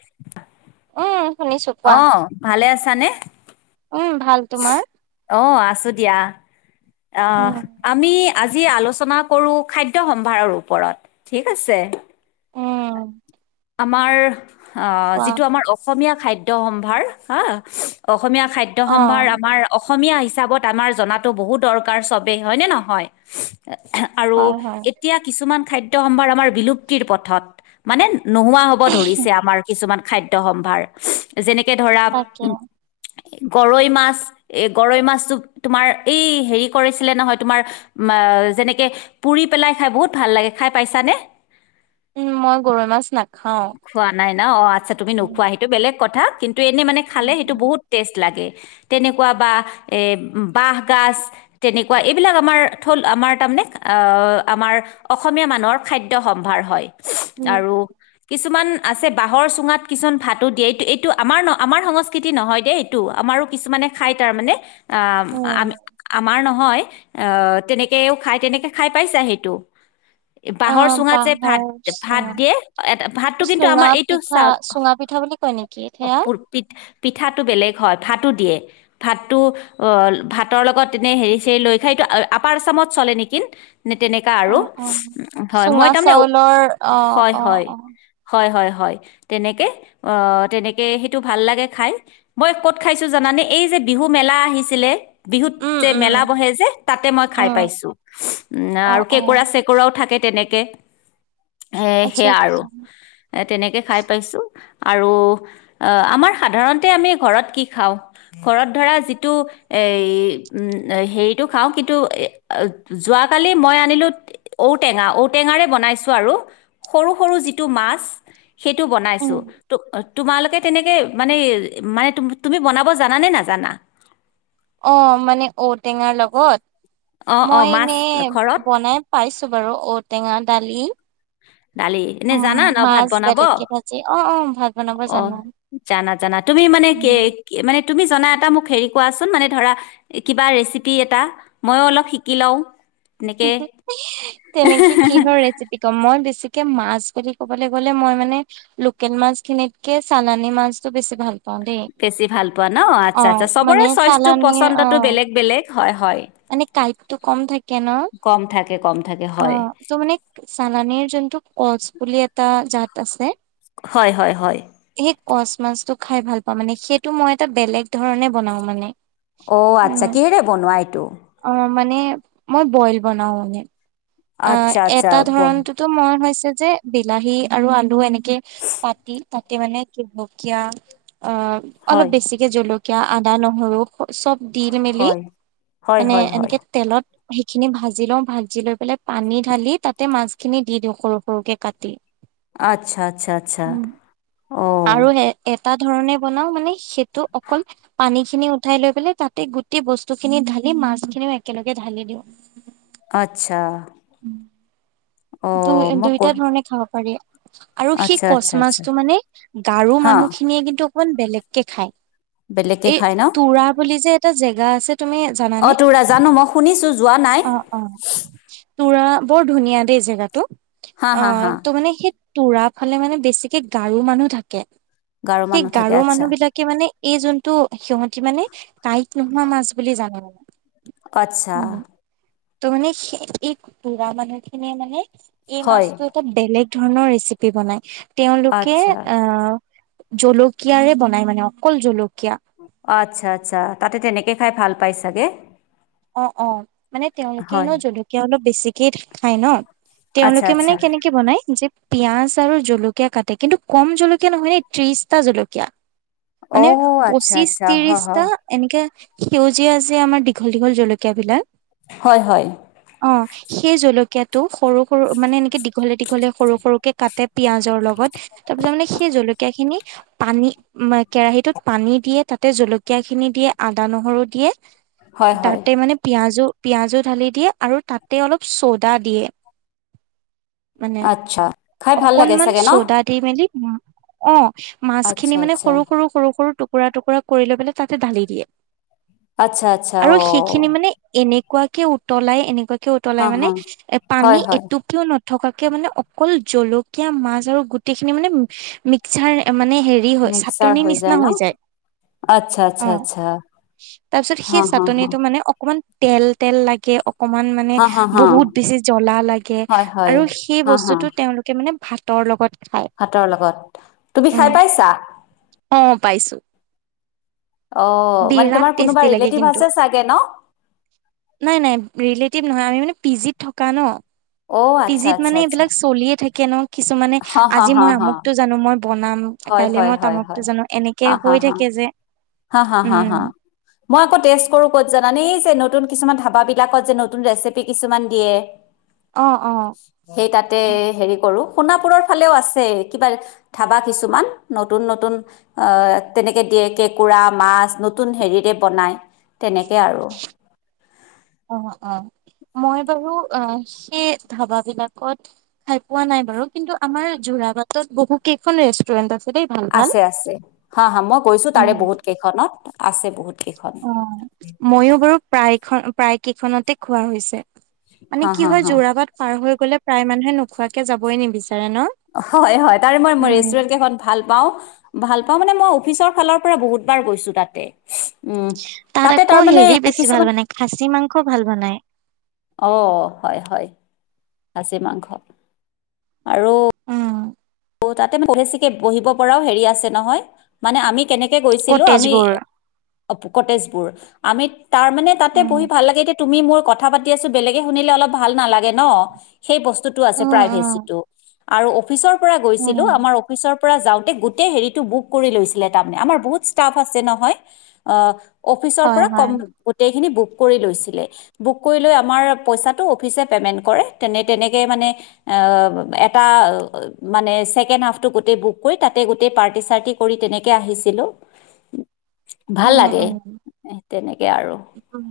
[inaudible] উম, শুনিছো কোৱা। অ ভালে আছানে উম ভাল তোমাৰ অ আছো দিয়া, অ, উম, আমি আজি আলোচনা কৰো, খাদ্য সম্ভাৰৰ ওপৰত ঠিক আছে। উম, আমাৰ অ কোৱা। যিটো আমাৰ অসমীয়া খাদ্য সম্ভাৰ হা অ অসমীয়া খাদ্য সম্ভাৰ অ', আমাৰ অস অসমীয়া হিচাপত আমাৰ জনাতো বহুত দৰকাৰ চবেই হয়নে নহয় আৰু হয়, হয়, এতিয়া কিছুমান, খাদ্য সম্ভাৰ আমাৰ বিলুপ্তিৰ পথত, মানে নোহোৱা হব ধৰিছে আমাৰ কিছুমান খাদ্য সম্ভাৰ যেনেকে ধৰা তাকে। উ গৰৈ মাছ এ গৰৈ মাছটো তোমাৰ এই হেৰি কৰিছিলে নহয় তোমাৰ মা যেনেকে পুৰি পেলাই খাই বহুত ভাল লাগে খাই পাইছানে উম মই গৰৈ মাছ নাখাওঁ। খোৱা নাই ন অ আচ্ছা তুমি উম, নোখোৱা সেইটো বেলেগ কথা কিন্তু ত এনে মানে খালে উম, সেইটো বহুত টেষ্ট লাগে তেনেকুৱা বা এ বাহ গাজ তেনেকুৱা এইবিলাক আমাৰ থল আমাৰ তাৰ নে, আমা উম, কিছুমান আছে বাঁহৰ চুঙাত কিছুমান ভাতো দিয়ে এইটো এইটো আমাৰ ন আমাৰ সংস্কৃতি নহয় দেই এইটো আমাৰ আৰু কিছুমানে খাই তাৰমানে আ উম, উম। আমি আমাৰ নহয় অ তেনেকেও তাই তেনেকে খাই পাইছা সেইটো, বাহৰ অ', চুঙাত যে ভাত, বাঁহৰ ভাত চুঙা। দিয়ে। ভাতটো কিন্তু চুঙা আমাৰ এইটো পিঠা, চাউল, চুঙা পিঠা বুলি কয় নেকি অ, সেয়া? পিত পিঠাটো বেলেগ হয়, ভাতো দিয়ে, ভাতটো অ, ভাতৰ লগত এনে হেৰি, চেৰী লৈ সেইটো আপাৰ আছামত চলে নেকি। নে তেনেকা আৰু অ', অ'। হয় চুঙা মই তাৰমানে ঔ চাউলৰ অ', হয় অ', হয় অ'। হয় হয় হয়, তেনেকে অ, তেনেকে সেইটো ভাল লাগে খাই, মই ক'ত খাইছো জানানে, এই যে বিহু মেলা আহিছিলে বিহুত উম, যে উম, মেলা বহে যে তাতে মই খাই উম, পাইছো উম অ', আৰু কেঁকোৰা অ', চেকোৰাও থাকে তেনেকে, এ, আচ্ছা, সেয়া আৰু আচ্ছা, এ, তেনেকে খাই পাইছো। আৰু অহ আমাৰ সাধাৰণতে আমি ঘৰত কি খাওঁ ঘৰত ধৰা যিটো এ উম হেৰিটো খাওঁ কিন্তু এ যোৱাকালি মই আনিলো ঔ টেঙা ঔটেঙাৰে বনাইছো আৰু সৰু সৰু যি তো মাছ সেইটো বনাইছো উম। তু তোমালোকে তেনেকে মানে মানে তুমি বনাব জানা নে নাজানা অ, মানে ঔ টেঙাৰ অঁ লগত। অঁ মই মাছ এনে ঘৰত বনাই পাইছো বাৰু ঔটেঙা দালি। দালি এনে উম জানা ন ভাত মাছ বনাব বেলেগকে ভাজি অ অ ভাত বনাব অ জানো জানা জানা তুমি মানে কে উম। মানে তুমি জনা এটা, মোক হেৰী কোৱাচোন, মানে ধৰা কিবা ৰেচিপি এটা, মই অলপ শিকি লও। তেনেকে কিহৰ ৰেচিপি কম মই বেছি। মাছ বুলি ক'বলৈ গ'লে মই মানে লোকেল মাছ খিনিত কে চালানি মাছতো বেছি ভাল পা বেছি ভাল পোৱা ন আচ্ছা-আচ্চা মানে চবৰে চইচটো চালানীৰ অ পচন্দতটো বেলেগ বেলেগ হয়-হয়। মানে কাইটটো কম থাকে। ন কম থাকে। কম থাকে হয় অ' ত মানে চালানীৰ যোনটো কচ বুলি এটা জাত আছে। হয়-হয়-হয়। সেই কচ মাছটো খাই ভাল পাওঁ মানে সেইটো মই এটা বেলেগ ধৰণে বনাও মানে। অ' আচ্ছা উম, কিহেৰে বনোৱা এইটো অ' মানে মই বইল বনাও মানে। অ' আচ্ছা আচ্ছা এটা বন ধৰনটোতো মই হৈছে যে বিলাহী আৰু আলু এনেকে পাতি তা। মানে জলকীয়া অ' অলপ হয় বেছিকে জলকীয়া আদা নহৰু চব। দি মেলি হয় হয় মানে হয় হয় এনেকে তেলত সেইখিনি ভাজি লওঁ ভাজি লৈ পেলাই। পানী ঢালি তাতে মাছখিনি দি দিওঁ সৰু-সৰুকে কাটি। আচ্ছা-আচ্ছা-আচ্ছা, উম। আৰু সে এ এটা ধৰণে বনাও মানে সেইটো অকল পানী খিনি উঠাই লৈ পেলাই তাতে গোটেই বস্তু খিনি ঢালি। সেইখিনি মাছখিনিও একেলগে ঢালি দিওঁ। আচ্ছা। অ' মই দুই-দুইটা কৰ ধৰণে খাব পাৰি। আৰু সেই আচ্ছা কচ আচ্ছা আচ্ছা মাছটো মানে গাৰো হা মানুহখিনিয়ে কিন্তু অকমান বেলেগকে খায়। বেলেগকে এই খাই ন তুৰা বুলি যে এটা জেগা আছে তুমি অ জানানে। তোৰ জানো মই শুনিছোঁ যোৱা নাই অ-অ' তুৰা বৰ ধুনীয়া দেই জেগাতটো। হা হা হা অ' তো মানে সেই তোৰা ফালে মানে বেছিকে গাৰু মানুহ থাকে। গাৰো সেই মানুহ থাকে গাৰোঁৰ আচ্ছা মানুহ বিলাকে মানে। এই যোনটো সিহতি মানে কাইত নোহোৱা মাছ বুলি জানে মানে। আচ্ছা। উম। ত, মানে এই পুঢৰা মানুহ খিনিয়ে মানে এই হয় মাছতটো এটা বেলেগ। ধৰণৰ ৰেচিপি বনাই তেওলোকে আচ্ছা আহ। জলকিয়াৰে বনাই মানে অকল জল আচ্ছা - আচ্ছা তাতে তেনেকে খাই ভাল পাই চাগে। অ অ মানে তেওঁলোকেই ন হয় জলকীয়া অলপ বেছিকে খাই ন। আচ্ছা তেওঁলোকে মানে আচ্ছা কেনেকে বনাই যে পিয়াজ আৰু জলক কে কাটে কিন্তু কম জলকীয়া নহয়নে ত্ৰিশটা জলকীয়া। মানে অ' আচ্ছা পঁচিশ আচ্ছা হ হ ত্ৰিশটা এনেকে। সেউজীয়া যে, আমাৰ দীঘল দীঘল জলকীয়া বিলাক হয় হয় অ', সেই জলীয়া। কটো, সৰু, সৰু মানে এনেকে দীঘলে দীঘলে সৰুকে কাট পিয়য়াজ। ৰ লগত, তাৰ পিছত মানে সেই জলকীয়া খিনি। পানী কেৰাহীটোত পানী দিয়ে তাতে জলকীয়া খিনি দিয়ে আদা নহৰু দিয়ে। হয় হয় তাতে মানে পিয়াজো। পিয়াঁজো ঢালি দিয়ে, আৰু তাতে অলপ চ'দা দিয়ে। মানে আচ্ছা খাই ভাল লাগে অকনমান চাগে ন চ'দা দি মেলি। অ, মাছখিনি আচ্ছা মানে আচ্ছা সৰু, সৰু, সৰু, সৰু টোক টুকুৰা, টুকুৰা কৰি লৈ পেলাই তাতে ঢালি দিয়ে। আচ্ছা আচ্ছা আৰু সেইখিনি অ' মানে এনে। একুৱাকে উতলাই এনেকুৱাকে হা উতলাই মানে হা এ, পানী হয় হয় এটু কিয় থকাকে মানে অকল জলকীয়া মাছ আৰু গোটেই খিনি মানে মিক্সাৰ মানে। হেৰি হয় চাটন নিচিনা হৈ যায়, আচ্ছা আচ্ছা অ' আচ্ছা তাৰপিছত হা সেই হা হা চাটনিটো মানে অকমান তেল তেল লাগে অকমান মানে হা হা হা বহুত বেছি জ্বলা লাগে হয় হয় আৰু সেই হা বস্তুতো তেওঁলোকে মানে। ভাতৰ লগত। খায় হাতৰ লগত তুমি উম খাই পাইছা অ পাইছো অ', মানে বিৰাট তোমাৰ কোনোবা টেষ্টি লাগে ৰিলেটিভ কিন্তু আছে চাগে ন? নাই, নাই ৰিলেটিভ নহয়, আমি মানে পি, জিত থকা ন। অ', পি, আচ্ছা জিত আচ্ছা মানে আচ্ছা। এইবিলাক চলিয়ে, থাকে ন, কিছুমানানে, হা হা আজি হা মই হা। আমুকতটো জানো মই বনাম হয় কাইলে হয় মই হয় তামুকটো হয়। জানো এনেকে হা হা হৈ হা। থাকে যে হা, হা, হা, উম হা, মই আকৌ টেষ্ট নতুন কিছুমান ধাবাবলাকত যে নতুন ৰেচিপি কিছুমান দিয়ে অ অ সেই তাতে হেৰি কৰো সোণাপুৰৰ ফালেও আছে কিবা ধাবা কিছুমান নতুন নতুন অ তেনেকে দিয়ে কেক কেকুৰা মাছ নতুন হেৰিৰে বনাই তেনেকে আৰু। অ অ মই বাৰু অ সেই ধাবা বিলাকত খাই পোৱা নাই বাৰু কিন্তু আমাৰ যোৰা বাটত বহু এইখন ৰেষ্টুৰেণ্ট আছে দেই ভাল ভাল। আছে, আছে হা, হা মই গৈছো উম। তাৰে বহুত কেইখনত, আছে। বহুত কেইখন। অ মইয়ো বাৰু প্ৰায় প্ৰায় কেইখনতে খোৱা হৈছে মানে হা কি হা হয় হা। যোৰাবাট পাৰ হৈ গ'লে, প্ৰায় মানুহে নোখোৱাকে যাবই নিবিচাৰে। ন? হয় হয় তাৰে মই উম। ৰেষ্টুৰেন্ট কেইখন ভাল পাও ভাল পাওঁ মানে মই অফিচৰ ফালৰ পৰা বহুতবাৰ গৈছো তাতে উম তাত তাতে আকৌ তাৰমানে হেৰি বেছি কিছুমান ভাল বনাই, খাচী মাংস ভাল বনাই। অ, হয়, হয় খাচী মাংস, আৰু তাতে পহেচিকে বহিব পৰাও হেৰি আছে নহয় মানে আমি কেনেকে গৈছিলো আমি কটেজবোৰ। অ পকতেজবোৰ আমি তাৰ মানে তাতে উম। পঢ়ি ভাল লাগে এতিয়া তুমি মোৰ কথা পাতি আছো বেলেগে শুনিলে অলপ ভাল নালাগে ন সেই বস্তুতটো আছে উম, উম, প্ৰাইভেচিটো আৰু অফিচৰ পৰা উম, গৈছিলো আমাৰ অফিচৰ তে গো হ বু কৰি লৈ তাৰ আমাৰ বহুত আছে নহয় আহ অফিচৰ হয়, পৰা কম হয়, গোটেইখিনি বুক কৰি লৈছিলে, বুক কৰি লৈ, আমাৰ পইছাটো অফিচে, পমেণ্ট কৰে তেনে, তেনেকে মানে অ এটা মানে ছেকেণ্ড হাফটো গোটেই বুক কৰি, তাতে গোটেই পাৰ্টি, চাৰ্টি কৰি তেনেকৈ আহিছিলোঁ। ভাল উম, লাগে উম। তেনেকে আৰু উম।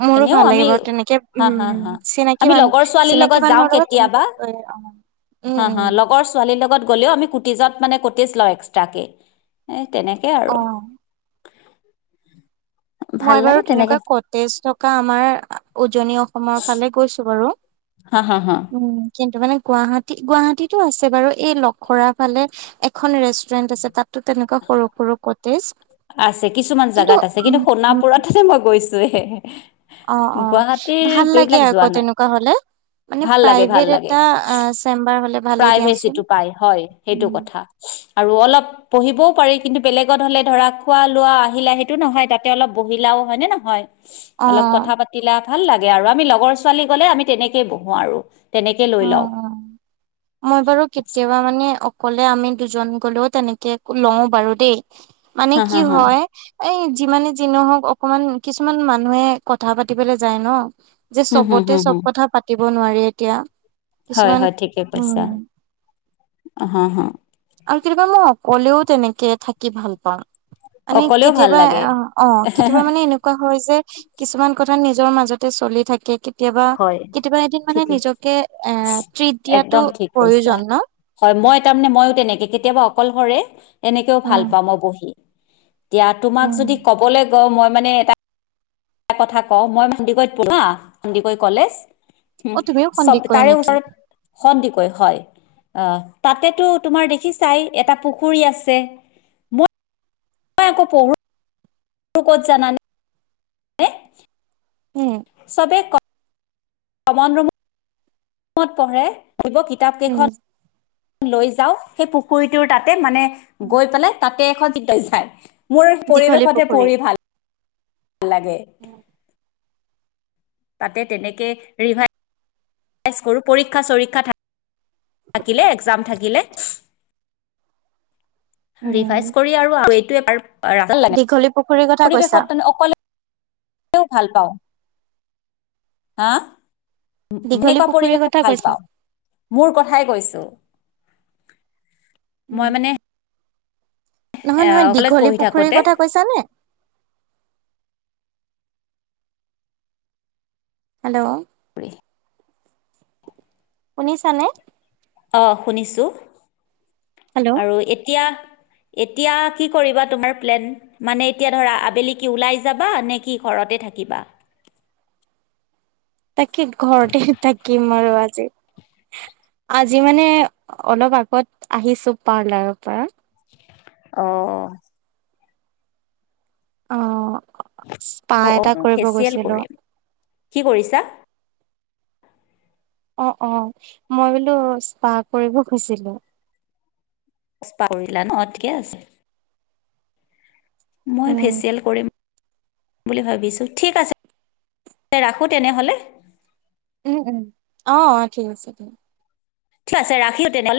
মোৰো এনেও ভাল লাগে আমি বাৰু তেনেকে হা হা উম হা চিনাকি আমি মানুহ লগৰ ছোৱালীৰ চিনাকি লগত যাওঁ মানুহৰ লগত কেতিয়াবা তেনেকে অ উম হা হা উম লগৰ ছোৱালীৰ লগত গ'লেও আমি কুটিজত মানে কটিজ লওঁ এক্সট্ৰাকে তেনেকে আৰু অ ভাল মই বাৰু লাগে তেনেকে তেনেকুৱা কটেজ থকা আমাৰ উজনি অসমৰ ফালে গৈছো বাৰু হা হা হা উম কিন্তু মানে গুৱাহাটী, গুৱাহাটীতো আছে বাৰু এই লখৰা ফালে এখন ৰেষ্টুৰেন্ট আছে তাত টো তেনেকুৱা সৰু সৰু ক আছে কিছুমান জোগাত আছে কিন্তু উম উম সোণাপুৰত মই গৈছোয়ে অ, অ, ভাল লাগে আকৌ যোৱা নাই তেনেকুৱা হলে। মানে ভাল লাগে ভাল প্ৰাইভেট লাগে এটা চেম্বাৰ হলে। ভালে দিয়াচোন প্ৰাইভেচিটো পাই হয় সেইটো কথা আৰু অলপ পঢ়িবও পাৰি কিন্তু বেলেগত হলে ধৰা খোৱা লোৱা আহিলা সেইটো নহয় তাতে অলপ বহি দেখিলাও হয়নে, নহয়। অ অলপ কথা পাতিলা ভাল লাগে, আৰু আমি লগৰ ছোৱালী গলে তেনেকৈ লৈ অ লওঁ অ মই বাৰু কেতিয়াবা মানে অকলে আমি দুজন গলেও তেনেকে লও বাৰু দেই মানে হা হা কি হা হয় এই যিমানে যি নহওক অকমান কিছুমান মানুহে কথা পাতিবলৈ যায় ন যে হুম হুম হুম চবতে, চব হুম কথা পাতিব নোৱাৰি, এতিয়া। হয় কিছুমান হয় ঠিকে কৈইছা উম অ হ আৰু কেতিয়াবা মই অকলেও তেনেকে থাকি ভাল পাওঁ। মানে অকলেও ভাল কেতিয়াবা লাগে অ', অ', কেতিয়াবা মানে এনেকুৱা হয় যে কিছুমান কথা নিজে নিজৰ মাজতে চলি থাকে কেতিয়াবা হয় কেতিয়াবা এদিন মানে ঠিকে নিজকে এ ট্ৰিট দিয়াটো একদম ঠিক কৈছা। প্ৰয়োজন ন। মই তাৰ মানে ময়ো তেনেকে কেতিয়াবা অকলশৰে এনেকেও ভাল উম পাওঁ মই বহি। এতিয়া তোমাক উম যদি ক'বলৈ গৈ মই মানে এটা এটা কথা কওঁ মই সন্দিকৈত পঢ়ো না সন্দিকৈ কলেজ। অ তুমিও সন্দিক কৰে নেকি [inaudible] সন্দিকৈ হয় আহ তাতেতো তোমাৰ দেখি চাই এটা পুখুৰী আছে মই মই আকৌ পঢ়ো ক'ত জানানে উম চবে ক কমণ ৰম কত পঢ়ে দিব কিতাপ উম কেইখন। লৈ যাও সেই পুখুৰীটোৰ তাতে মানে গৈ পেলাই তাতে এখন যায়। মোৰ দীঘলী পৰিৱেশতে পুখুৰী পঢ়ি ভাল নালাগে। তাতে তেনেকে ৰিভাই কৰোঁ পৰীক্ষা চৰীক্ষা থাকিলে একজাম থাকিলে উম ৰিভাইজ কৰি আৰু এইটোৱে দীঘলী পুখুৰীৰ কথা কৈছা পৰিৱেশত অকলে ভাল পাওঁ। হা। দীঘলী এনেকুৱা পুখুৰীৰ পৰিৱেশত কথা ভাল কৈছা পাওঁ মোৰ কথাই কৈছো। উম মই মানে নহয় নহয় কলেজ দীঘলী পঢ়ি পুখুৰীৰ থাকোতে কথা কৈছানে? হেল্ল'। ৰে শুনিচানে? অ', শুনিছো হেল্ল' আৰু এতিয়া এতিয়া কি কৰিবা তোমাৰ প্লেন মানে এতিয়া ধৰা আবেলি কি ওলাই যাবা নে কি? ঘৰতে থাকিবা। তাকে ঘৰতে থাকিম আৰু আজি। আজি মানে অলপ আগত আহিছো পাৰ্লাৰৰ পৰা। অ'। অহ স্পা অ অ এটা কৰিব ফেচিয়েল গৈছিলো। কৰিম কি কৰিছা অ', অ', মই বোলো স্পাহ কৰিব গৈছিলো। স্পা কৰিলা অ', ঠিকে আছে। মই উম ফেচিয়েল কৰিম। বুলি ভাবিছোঁ ঠিক আছে, ৰাখো তেনেহ'লে। উম উম অ', অ', ঠিক আছে ঠিক ঠিক আছে ৰাখিলো তেনেহ'লে।